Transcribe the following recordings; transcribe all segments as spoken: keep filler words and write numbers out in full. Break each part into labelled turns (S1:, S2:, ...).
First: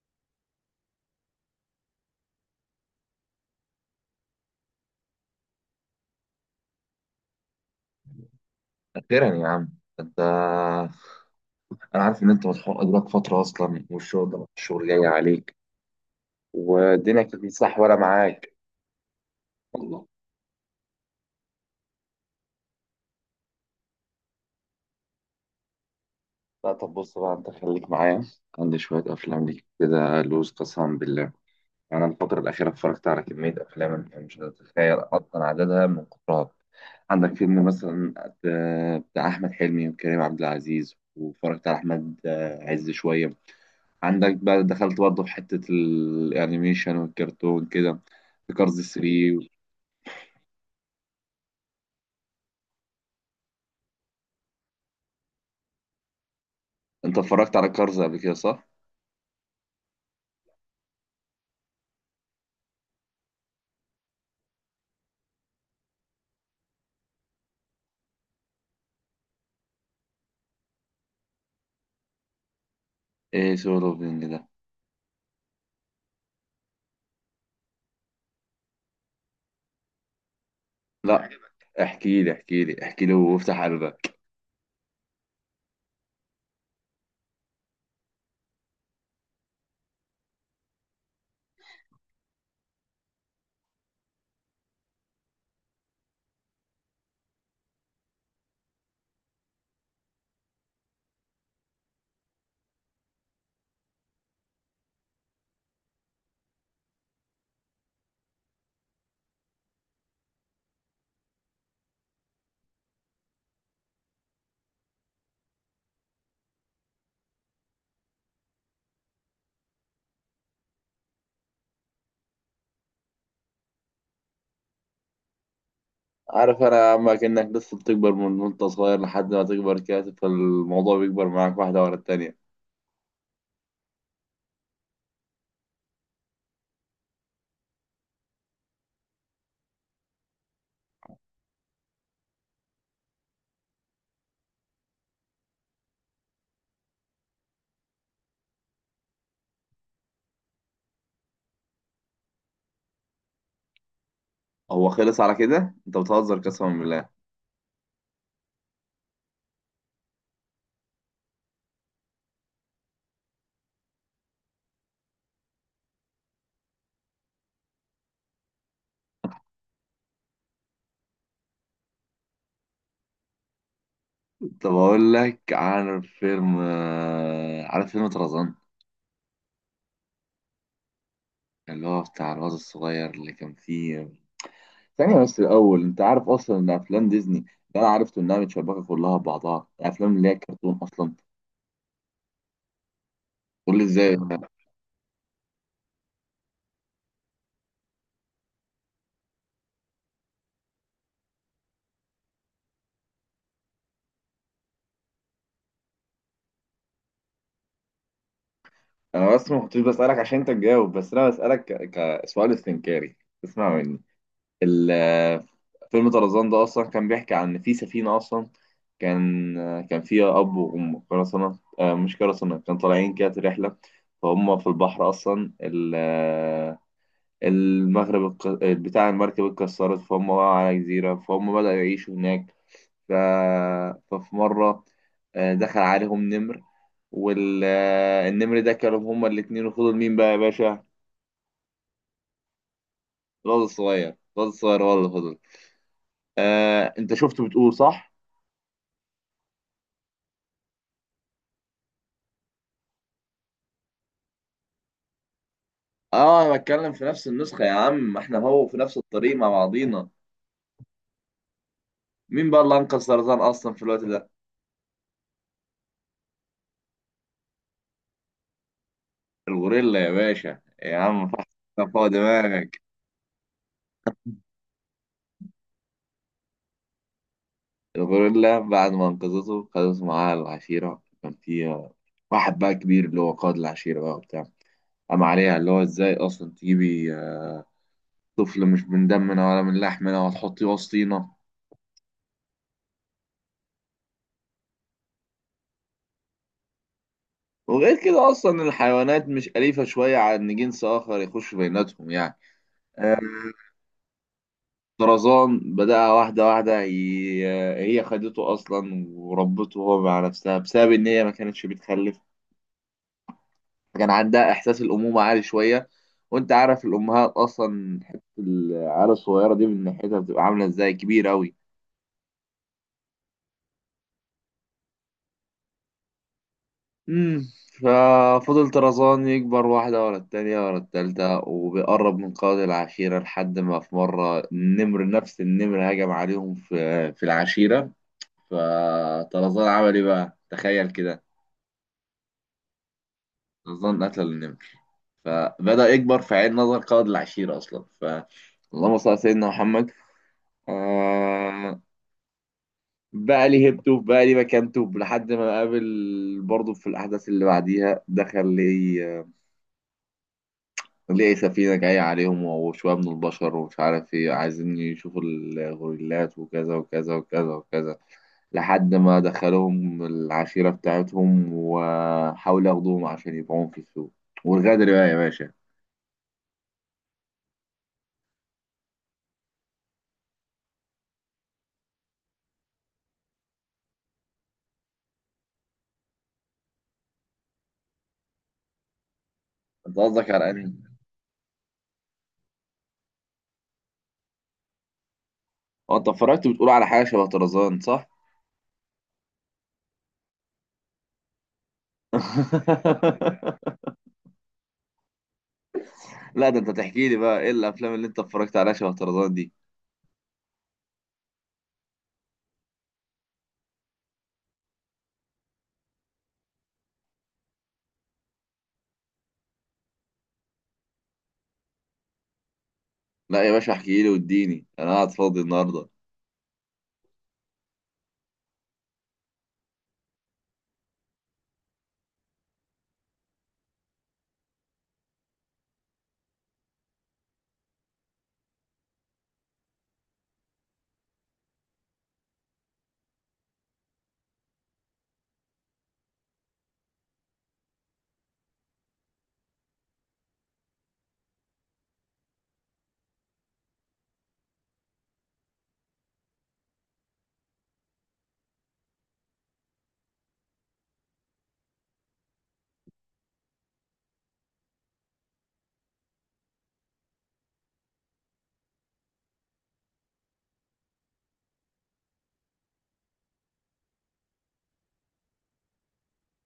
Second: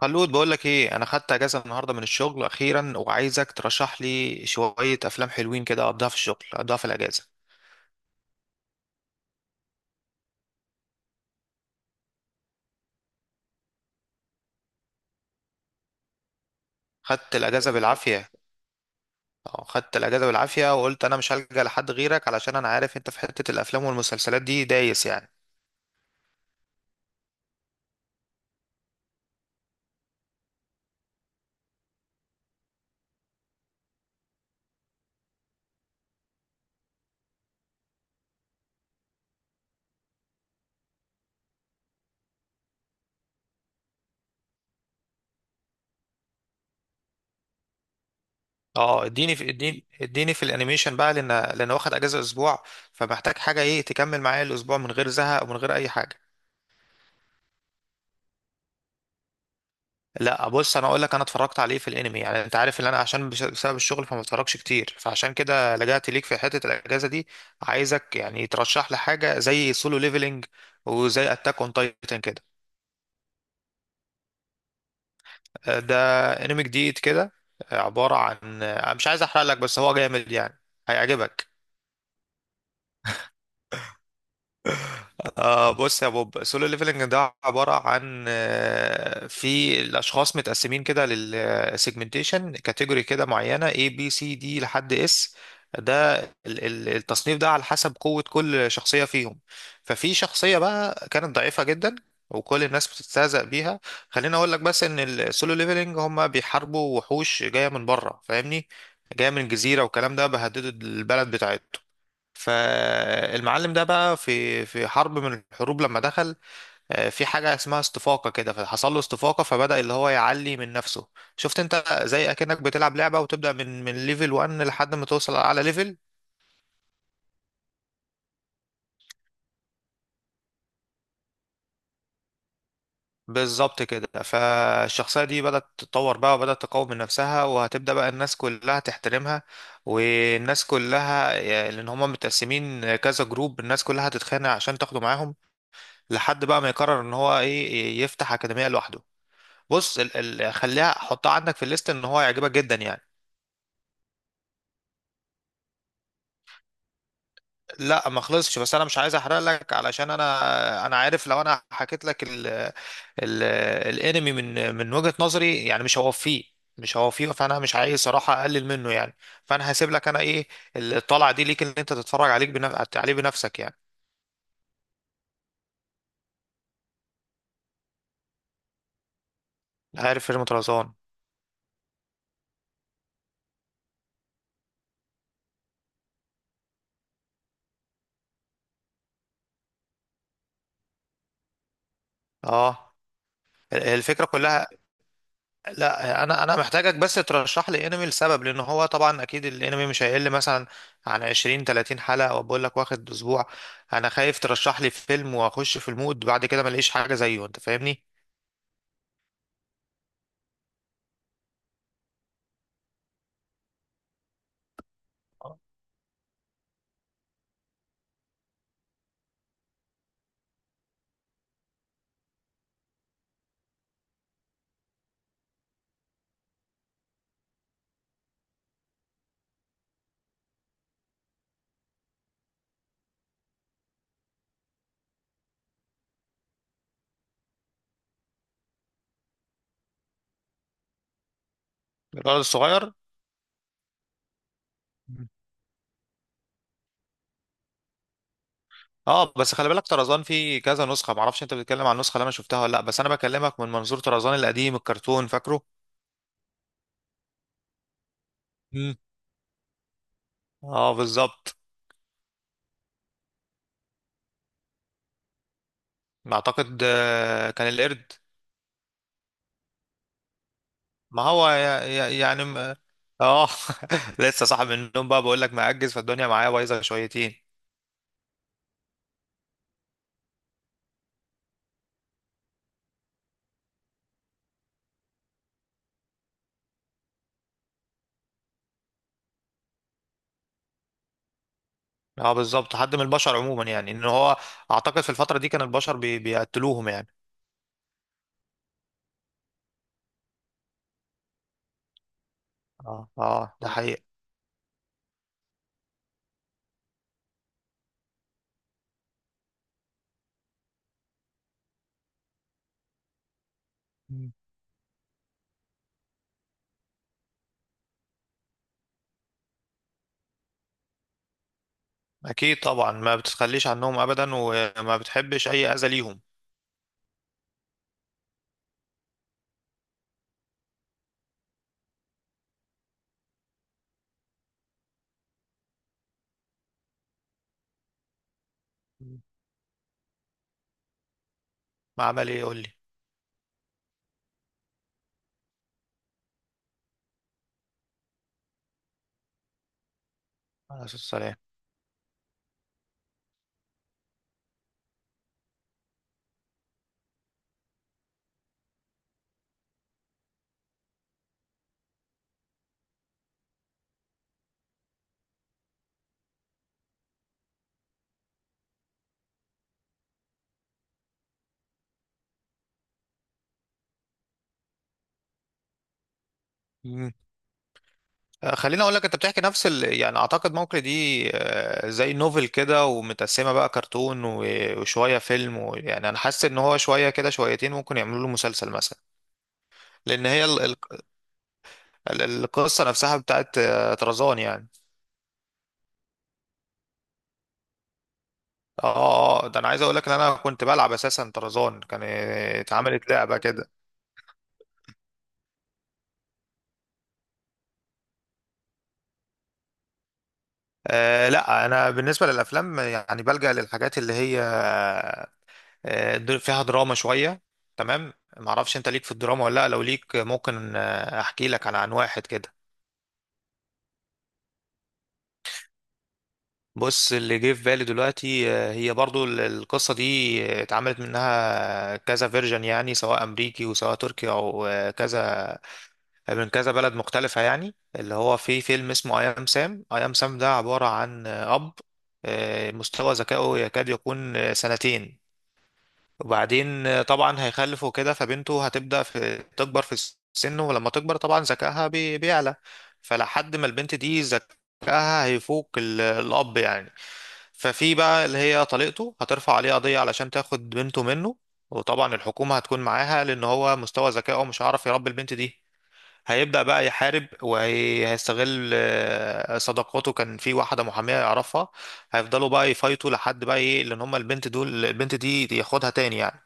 S1: خلود، بقول لك ايه، انا خدت اجازه النهارده من الشغل اخيرا، وعايزك ترشح لي شويه افلام حلوين كده، اقضيها في الشغل اقضيها في الاجازه.
S2: أخيرا يا عم أنت. أنا عارف إن أنت مسحوق أدراك فترة أصلا، والشغل ده الشغل جاي عليك. والدنيا
S1: خدت
S2: كانت
S1: الاجازه
S2: متصح ولا
S1: بالعافيه
S2: معاك؟
S1: اه، خدت
S2: والله
S1: الاجازه بالعافيه، وقلت انا مش هلجأ لحد غيرك علشان انا عارف انت في حته الافلام والمسلسلات دي دايس يعني.
S2: لا، طب بص بقى أنت خليك معايا. عندي شوية أفلام ليك كده لوز قسما بالله. أنا الفترة الأخيرة اتفرجت على كمية أفلام أنت مش هتتخيل أصلا عددها من كترها. عندك فيلم مثلا بتاع أحمد حلمي وكريم عبد العزيز، واتفرجت على أحمد عز شوية. عندك بقى دخلت برضه في حتة الأنيميشن والكرتون كده، في كارز
S1: اه، اديني في،
S2: ثلاثة.
S1: اديني اديني في الانيميشن بقى، لان لان واخد اجازه اسبوع، فمحتاج حاجه ايه تكمل معايا الاسبوع من غير زهق ومن غير اي حاجه.
S2: أنت اتفرجت على كارز قبل كده صح؟
S1: لا، بص انا اقول لك، انا اتفرجت عليه في الانمي. يعني انت عارف ان انا عشان بش- بسبب الشغل فما بتفرجش كتير، فعشان كده لجأت ليك في حتة الاجازة دي. عايزك يعني ترشح لي حاجة زي سولو ليفلينج، وزي اتاك اون تايتن كده.
S2: إيه سولو بينج ده؟
S1: آه، ده انمي جديد كده. آه، عبارة عن، آه، مش عايز احرق لك بس هو جامد يعني،
S2: لا،
S1: هيعجبك.
S2: احكي لي احكي لي احكي لي وافتح قلبك.
S1: آه بص يا بوب، سولو ليفلنج ده عبارة عن آه، في الأشخاص متقسمين كده للسيجمنتيشن كاتيجوري كده معينة إيه بي سي دي لحد إس. ده ال- ال- التصنيف ده على حسب قوة كل شخصية فيهم. ففي شخصية بقى كانت ضعيفة جدا، وكل الناس بتستهزأ بيها. خليني أقول لك بس إن السولو ليفلنج هما بيحاربوا وحوش جاية من بره، فاهمني؟ جاية من جزيرة والكلام ده، بهددوا البلد بتاعتهم. فالمعلم ده بقى في في حرب من الحروب، لما دخل آه، في حاجة اسمها استفاقة كده، فحصل له استفاقة فبدأ اللي هو يعلي من نفسه. شفت انت، زي اكنك بتلعب لعبة وتبدأ من من ليفل واحد لحد ما توصل على ليفل.
S2: عارف أنا أما كأنك لسه بتكبر من وأنت صغير لحد ما تكبر كده، فالموضوع بيكبر معاك واحدة ورا التانية.
S1: بالظبط كده. فالشخصية دي بدأت تتطور بقى، وبدأت تقوم من نفسها، وهتبدأ بقى الناس كلها تحترمها. والناس كلها يعني، لأن هما متقسمين كذا جروب، الناس كلها هتتخانق عشان تاخده معاهم، لحد بقى ما يقرر ان هو ايه، يفتح أكاديمية لوحده. بص، ال ال خليها حطها عندك في الليست، ان هو يعجبك جدا يعني.
S2: هو خلص على كده؟ أنت بتهزر قسما بالله.
S1: لا، ما خلصش، بس انا مش عايز احرق لك علشان انا انا عارف، لو انا حكيت لك ال ال الانمي من من وجهة نظري يعني مش هوفيه، مش هوفيه فانا مش عايز صراحة اقلل منه يعني. فانا هسيب لك انا ايه، الطلعة دي ليك ان انت تتفرج عليك بنف... عليه بنفسك يعني.
S2: طب أقول لك، عارف فيلم، عارف فيلم طرزان
S1: عارف فيلم طرزان؟
S2: اللي هو بتاع الواد الصغير اللي كان فيه؟ ثانية بس الأول، أنت عارف أصلا إن أفلام ديزني اللي أنا عرفته إنها متشابكة كلها ببعضها الأفلام اللي هي كرتون أصلا؟
S1: اه،
S2: تقول لي إزاي.
S1: الفكرة كلها. لا، انا انا محتاجك بس ترشح لي انمي لسبب، لان هو طبعا اكيد الانمي مش هيقل مثلا عن عشرين تلاتين حلقه، وبقول لك واخد اسبوع. انا خايف ترشح لي فيلم واخش في المود، بعد كده ما الاقيش حاجه زيه، انت فاهمني؟
S2: أنا بس ما كنتش بسألك عشان أنت تجاوب بس أنا بسألك ك- كسؤال استنكاري اسمع مني ال- فيلم طرزان ده أصلا كان بيحكي عن إن في سفينة أصلا، كان كان فيها أب وأم قرصنة، آه، مش قرصنة، كان طالعين كده رحلة. فهم في البحر أصلا، ال- المغرب الق- بتاع المركب اتكسرت، فهم بقى على جزيرة، فهم بدأوا يعيشوا هناك. ف... ففي مرة آه، دخل عليهم نمر، والنمر ده كلهم هما الاتنين، وفضل مين بقى يا باشا؟
S1: الولد الصغير.
S2: الواد الصغير، الواد الصغير هو اللي فضل. آه، انت شفته بتقول صح؟
S1: اه، بس خلي بالك، طرزان فيه كذا نسخه، معرفش انت بتتكلم عن النسخه اللي انا شفتها ولا لا، بس انا بكلمك من منظور طرزان القديم الكرتون، فاكره؟
S2: اه انا بتكلم في نفس النسخة يا عم، ما احنا هو في
S1: مم.
S2: نفس الطريق مع بعضينا.
S1: اه، بالظبط.
S2: مين بقى اللي انقذ سرطان اصلا في الوقت ده؟
S1: اعتقد آه، كان القرد.
S2: الغوريلا يا باشا يا
S1: ما
S2: عم، فحص
S1: هو يا-
S2: فوق
S1: يا- يعني م-
S2: دماغك.
S1: اه، لسه صاحي من النوم بقى، بقول لك مأجز، فالدنيا معايا بايظه شويتين.
S2: الغوريلا بعد ما انقذته خدته معاها العشيرة، كان فيها واحد بقى كبير اللي هو قائد العشيرة بقى وبتاع، قام عليها اللي هو ازاي اصلا تجيبي آه، طفل مش من دمنا ولا من لحمنا وتحطيه وسطينا؟
S1: اه، بالظبط، حد من البشر عموما يعني، ان هو اعتقد في الفتره دي كان البشر بي... بيقتلوهم يعني.
S2: وغير كده اصلا الحيوانات مش أليفة شوية على ان جنس اخر يخش بيناتهم يعني.
S1: اه،
S2: آه،
S1: اه. ده آه. حقيقي.
S2: طرزان بدأ واحدة واحدة ي- آه، هي خدته اصلا وربته هو مع نفسها بسبب ان هي ما كانتش بتخلف، كان
S1: مم.
S2: عندها احساس الامومة عالي شوية. وانت عارف الامهات اصلا حتة العيال الصغيرة دي من ناحيتها بتبقى عاملة ازاي، كبيرة اوي.
S1: اكيد طبعا، ما بتتخليش عنهم ابدا وما بتحبش اي اذى ليهم.
S2: امم ففضل طرزان يكبر واحدة ورا التانية ورا التالتة، وبيقرب من قاضي العشيرة لحد ما في مرة النمر نفس النمر هجم عليهم في في العشيرة،
S1: مم.
S2: فطرزان عمل ايه بقى؟ تخيل كده.
S1: ما عمل ايه، يقول لي؟
S2: طرزان قتل النمر، فبدأ يكبر في عين نظر قاضي العشيرة أصلا. ف اللهم صل على سيدنا محمد.
S1: عليه الصلاه والسلام.
S2: آه... بقى لي هيبته، بقى لي مكانته لحد ما قابل برضه في الأحداث اللي بعديها، دخل لي آه، ليه سفينة جاية عليهم وشوية من البشر ومش عارف ايه، عايزين يشوفوا الغوريلات وكذا وكذا وكذا وكذا، لحد ما دخلوهم العشيرة بتاعتهم وحاولوا ياخدوهم عشان يبيعوهم في السوق. والغدر بقى يا باشا.
S1: آه، خليني اقول لك، انت بتحكي نفس ال... يعني اعتقد ممكن دي آه، زي نوفل كده، ومتقسمه بقى كرتون و... وشويه فيلم و... يعني انا حاسس ان هو شويه كده شويتين ممكن يعملوا له مسلسل مثلا.
S2: انت
S1: لان
S2: قصدك
S1: هي
S2: على
S1: ال...
S2: انهي؟
S1: ال... ال- القصه نفسها بتاعت آه، طرزان يعني.
S2: هو انت اتفرجت بتقول على حاجة شبه طرزان صح؟
S1: اه، آه، آه، ده انا عايز اقول لك ان انا كنت بلعب اساسا، طرزان كان آه، اتعملت لعبه كده.
S2: لا ده انت تحكي لي بقى ايه الافلام اللي انت اتفرجت عليها شبه طرزان دي؟
S1: آه لا، انا بالنسبه للافلام يعني بلجأ للحاجات اللي هي آه، در- فيها دراما شوية. تمام. معرفش انت ليك في الدراما ولا لا؟ لو ليك، آه، ممكن آه، احكي لك عن عن واحد كده.
S2: لا يا باشا احكي لي، واديني انا قاعد فاضي النهارده.
S1: بص، اللي جه في بالي دلوقتي، آه، هي برضو ال- القصة دي آه، اتعملت منها كذا فيرجن يعني، سواء امريكي وسواء تركي او آه، كذا، من كذا بلد مختلفة يعني، اللي هو في فيلم اسمه اي ام سام. اي ام سام ده عبارة عن آه، اب، آه، مستوى ذكائه يكاد يكون آه، سنتين. وبعدين آه، طبعا هيخلف وكده، فبنته هتبدأ في تكبر في السن، ولما تكبر طبعا ذكائها بي- بيعلى. فلحد ما البنت دي ذكائها هيفوق ال- الأب يعني. ففي بقى اللي هي طليقته هترفع عليه قضية علشان تاخد بنته منه، وطبعا الحكومة هتكون معاها، لأن هو مستوى ذكائه مش هيعرف يربي البنت دي. هيبدأ بقى يحارب، وهيستغل آه، صداقاته. كان في واحدة محامية يعرفها. هيفضلوا بقى يفايتوا لحد بقى ايه، لان هما البنت دول البنت دي دي ياخدها تاني يعني.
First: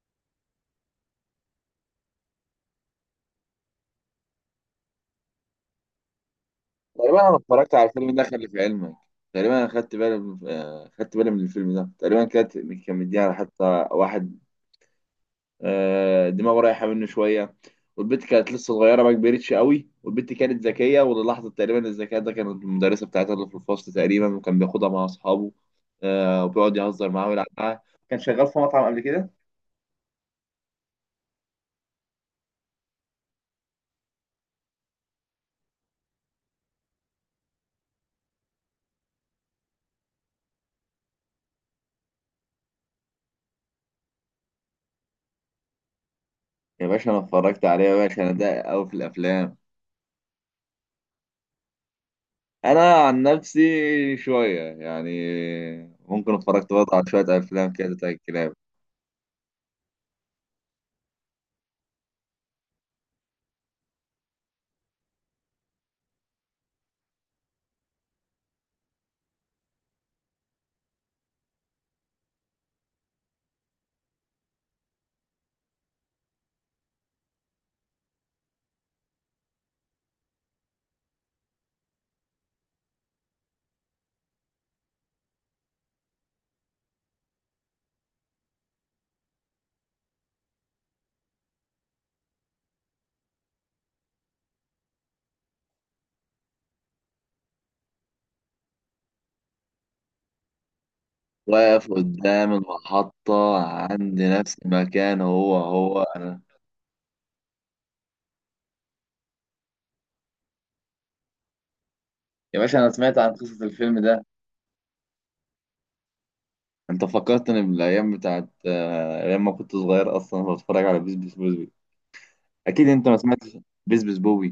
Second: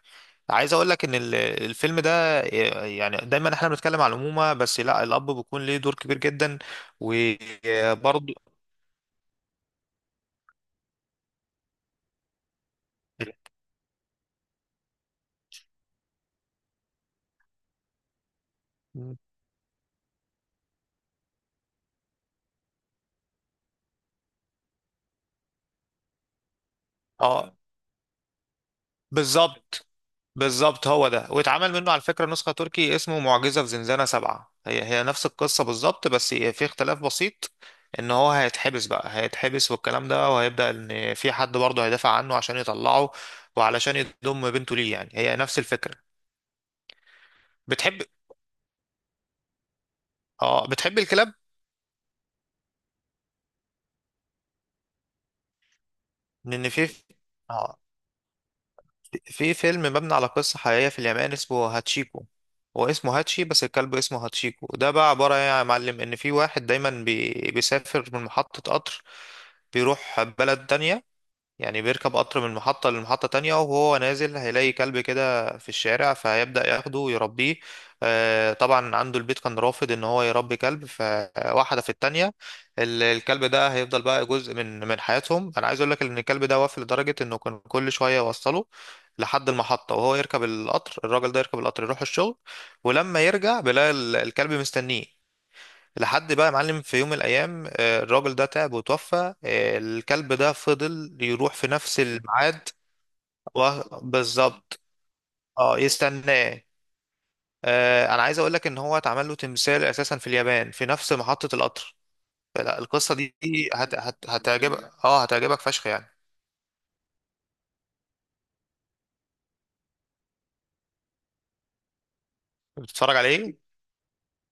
S1: عايز اقول لك ان ال- الفيلم ده آه، يعني دايما احنا بنتكلم على الأمومة، بس لا، الأب بيكون ليه دور كبير جدا.
S2: تقريبا انا اتفرجت على الفيلم ده،
S1: وبرضه.
S2: خلي في علمك. تقريبا انا خدت بالي من آه، خدت بالي من الفيلم ده، تقريبا كانت كان مديها حتى واحد آه، دماغه رايحه منه شويه، والبنت كانت لسه صغيره ما كبرتش قوي، والبنت كانت ذكيه وللحظه تقريبا الذكاء ده كانت المدرسه بتاعتها اللي في الفصل تقريبا، وكان بياخدها مع اصحابه آه، وبيقعد يهزر معاها ويلعب
S1: اه،
S2: معاها. كان شغال في مطعم قبل كده.
S1: بالظبط بالظبط، هو ده، واتعمل منه على فكرة نسخة تركي اسمه معجزة في زنزانة سبعة. هي هي نفس القصة بالظبط، بس في اختلاف بسيط، ان هو هيتحبس بقى، هيتحبس والكلام ده، وهيبدأ ان في حد برضه هيدافع عنه عشان يطلعه، وعلشان يضم بنته ليه يعني. هي نفس الفكرة.
S2: يا باشا انا اتفرجت عليه، يا
S1: بتحب
S2: باشا انا ده قوي في الافلام.
S1: اه بتحب الكلاب؟
S2: انا عن نفسي شويه يعني، ممكن
S1: لان
S2: اتفرجت
S1: في
S2: برضه على شويه افلام
S1: اه
S2: كده بتاع الكلاب.
S1: في فيلم مبني على قصة حقيقية في اليابان اسمه هاتشيكو. هو اسمه هاتشي، بس الكلب اسمه هاتشيكو. ده بقى عبارة ايه يا معلم، ان في واحد دايما بي... بيسافر من محطة قطر، بيروح بلد تانية، يعني بيركب قطر من محطة لمحطة تانية، وهو نازل هيلاقي كلب كده في الشارع، فهيبدأ ياخده ويربيه. آه، طبعا عنده البيت كان رافض ان هو يربي كلب، فواحدة في التانية ال- الكلب ده هيفضل بقى جزء من من حياتهم. انا عايز اقول لك ان الكلب ده وافي، لدرجة انه كان كل شوية يوصله لحد المحطة، وهو يركب القطر، الراجل ده يركب القطر يروح الشغل، ولما يرجع بيلاقي ال- الكلب مستنيه. لحد بقى يا معلم في يوم من الايام، آه، الراجل ده تعب وتوفى. آه، الكلب ده فضل يروح في
S2: واقف
S1: نفس
S2: قدام
S1: الميعاد.
S2: المحطه
S1: و-
S2: عند نفس
S1: بالظبط.
S2: المكان، هو
S1: اه،
S2: هو انا.
S1: يستناه. آه، انا عايز اقول لك ان هو اتعمل له تمثال اساسا في اليابان في نفس محطة القطر.
S2: يا باشا
S1: فلا،
S2: انا
S1: القصة
S2: سمعت عن
S1: دي
S2: قصه
S1: هت...
S2: الفيلم ده.
S1: هت... هتعجبك. اه هتعجبك فشخ يعني.
S2: انت فكرتني بالايام بتاعت آه، ايام ما كنت صغير اصلا، بتفرج على بيس بيس بوبي. اكيد انت
S1: بتتفرج
S2: ما سمعتش
S1: عليه؟
S2: بيس بيس بوبي.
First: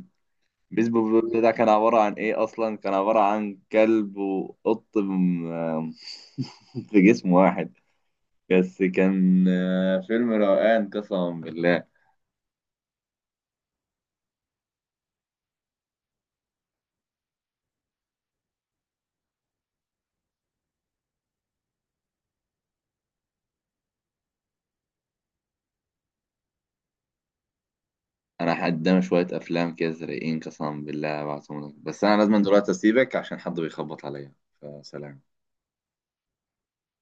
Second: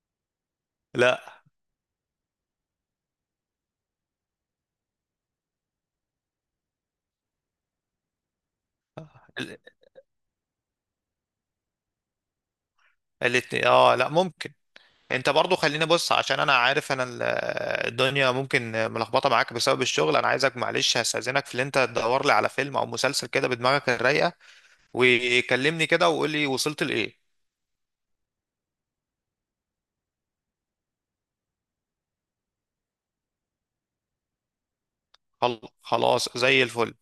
S2: بيس بيس
S1: لا،
S2: بوبي ده كان عباره عن ايه اصلا، كان عباره عن كلب وقط م- في جسم واحد، بس كان
S1: ال-
S2: آه، فيلم روقان قسما بالله.
S1: الاتنين. اه لا، ممكن. انت برضو، خليني بص، عشان انا عارف انا ال- الدنيا ممكن ملخبطه معاك بسبب الشغل. انا عايزك معلش، هستاذنك في اللي انت تدور لي على فيلم او مسلسل كده بدماغك الرايقه، وكلمني كده وقول لي وصلت لايه.
S2: انا قدامي شويه افلام كده زرقين قسما بالله بعتهم لك، بس انا لازم دلوقتي اسيبك عشان حد بيخبط عليا، فسلام.
S1: خل- خلاص، زي الفل.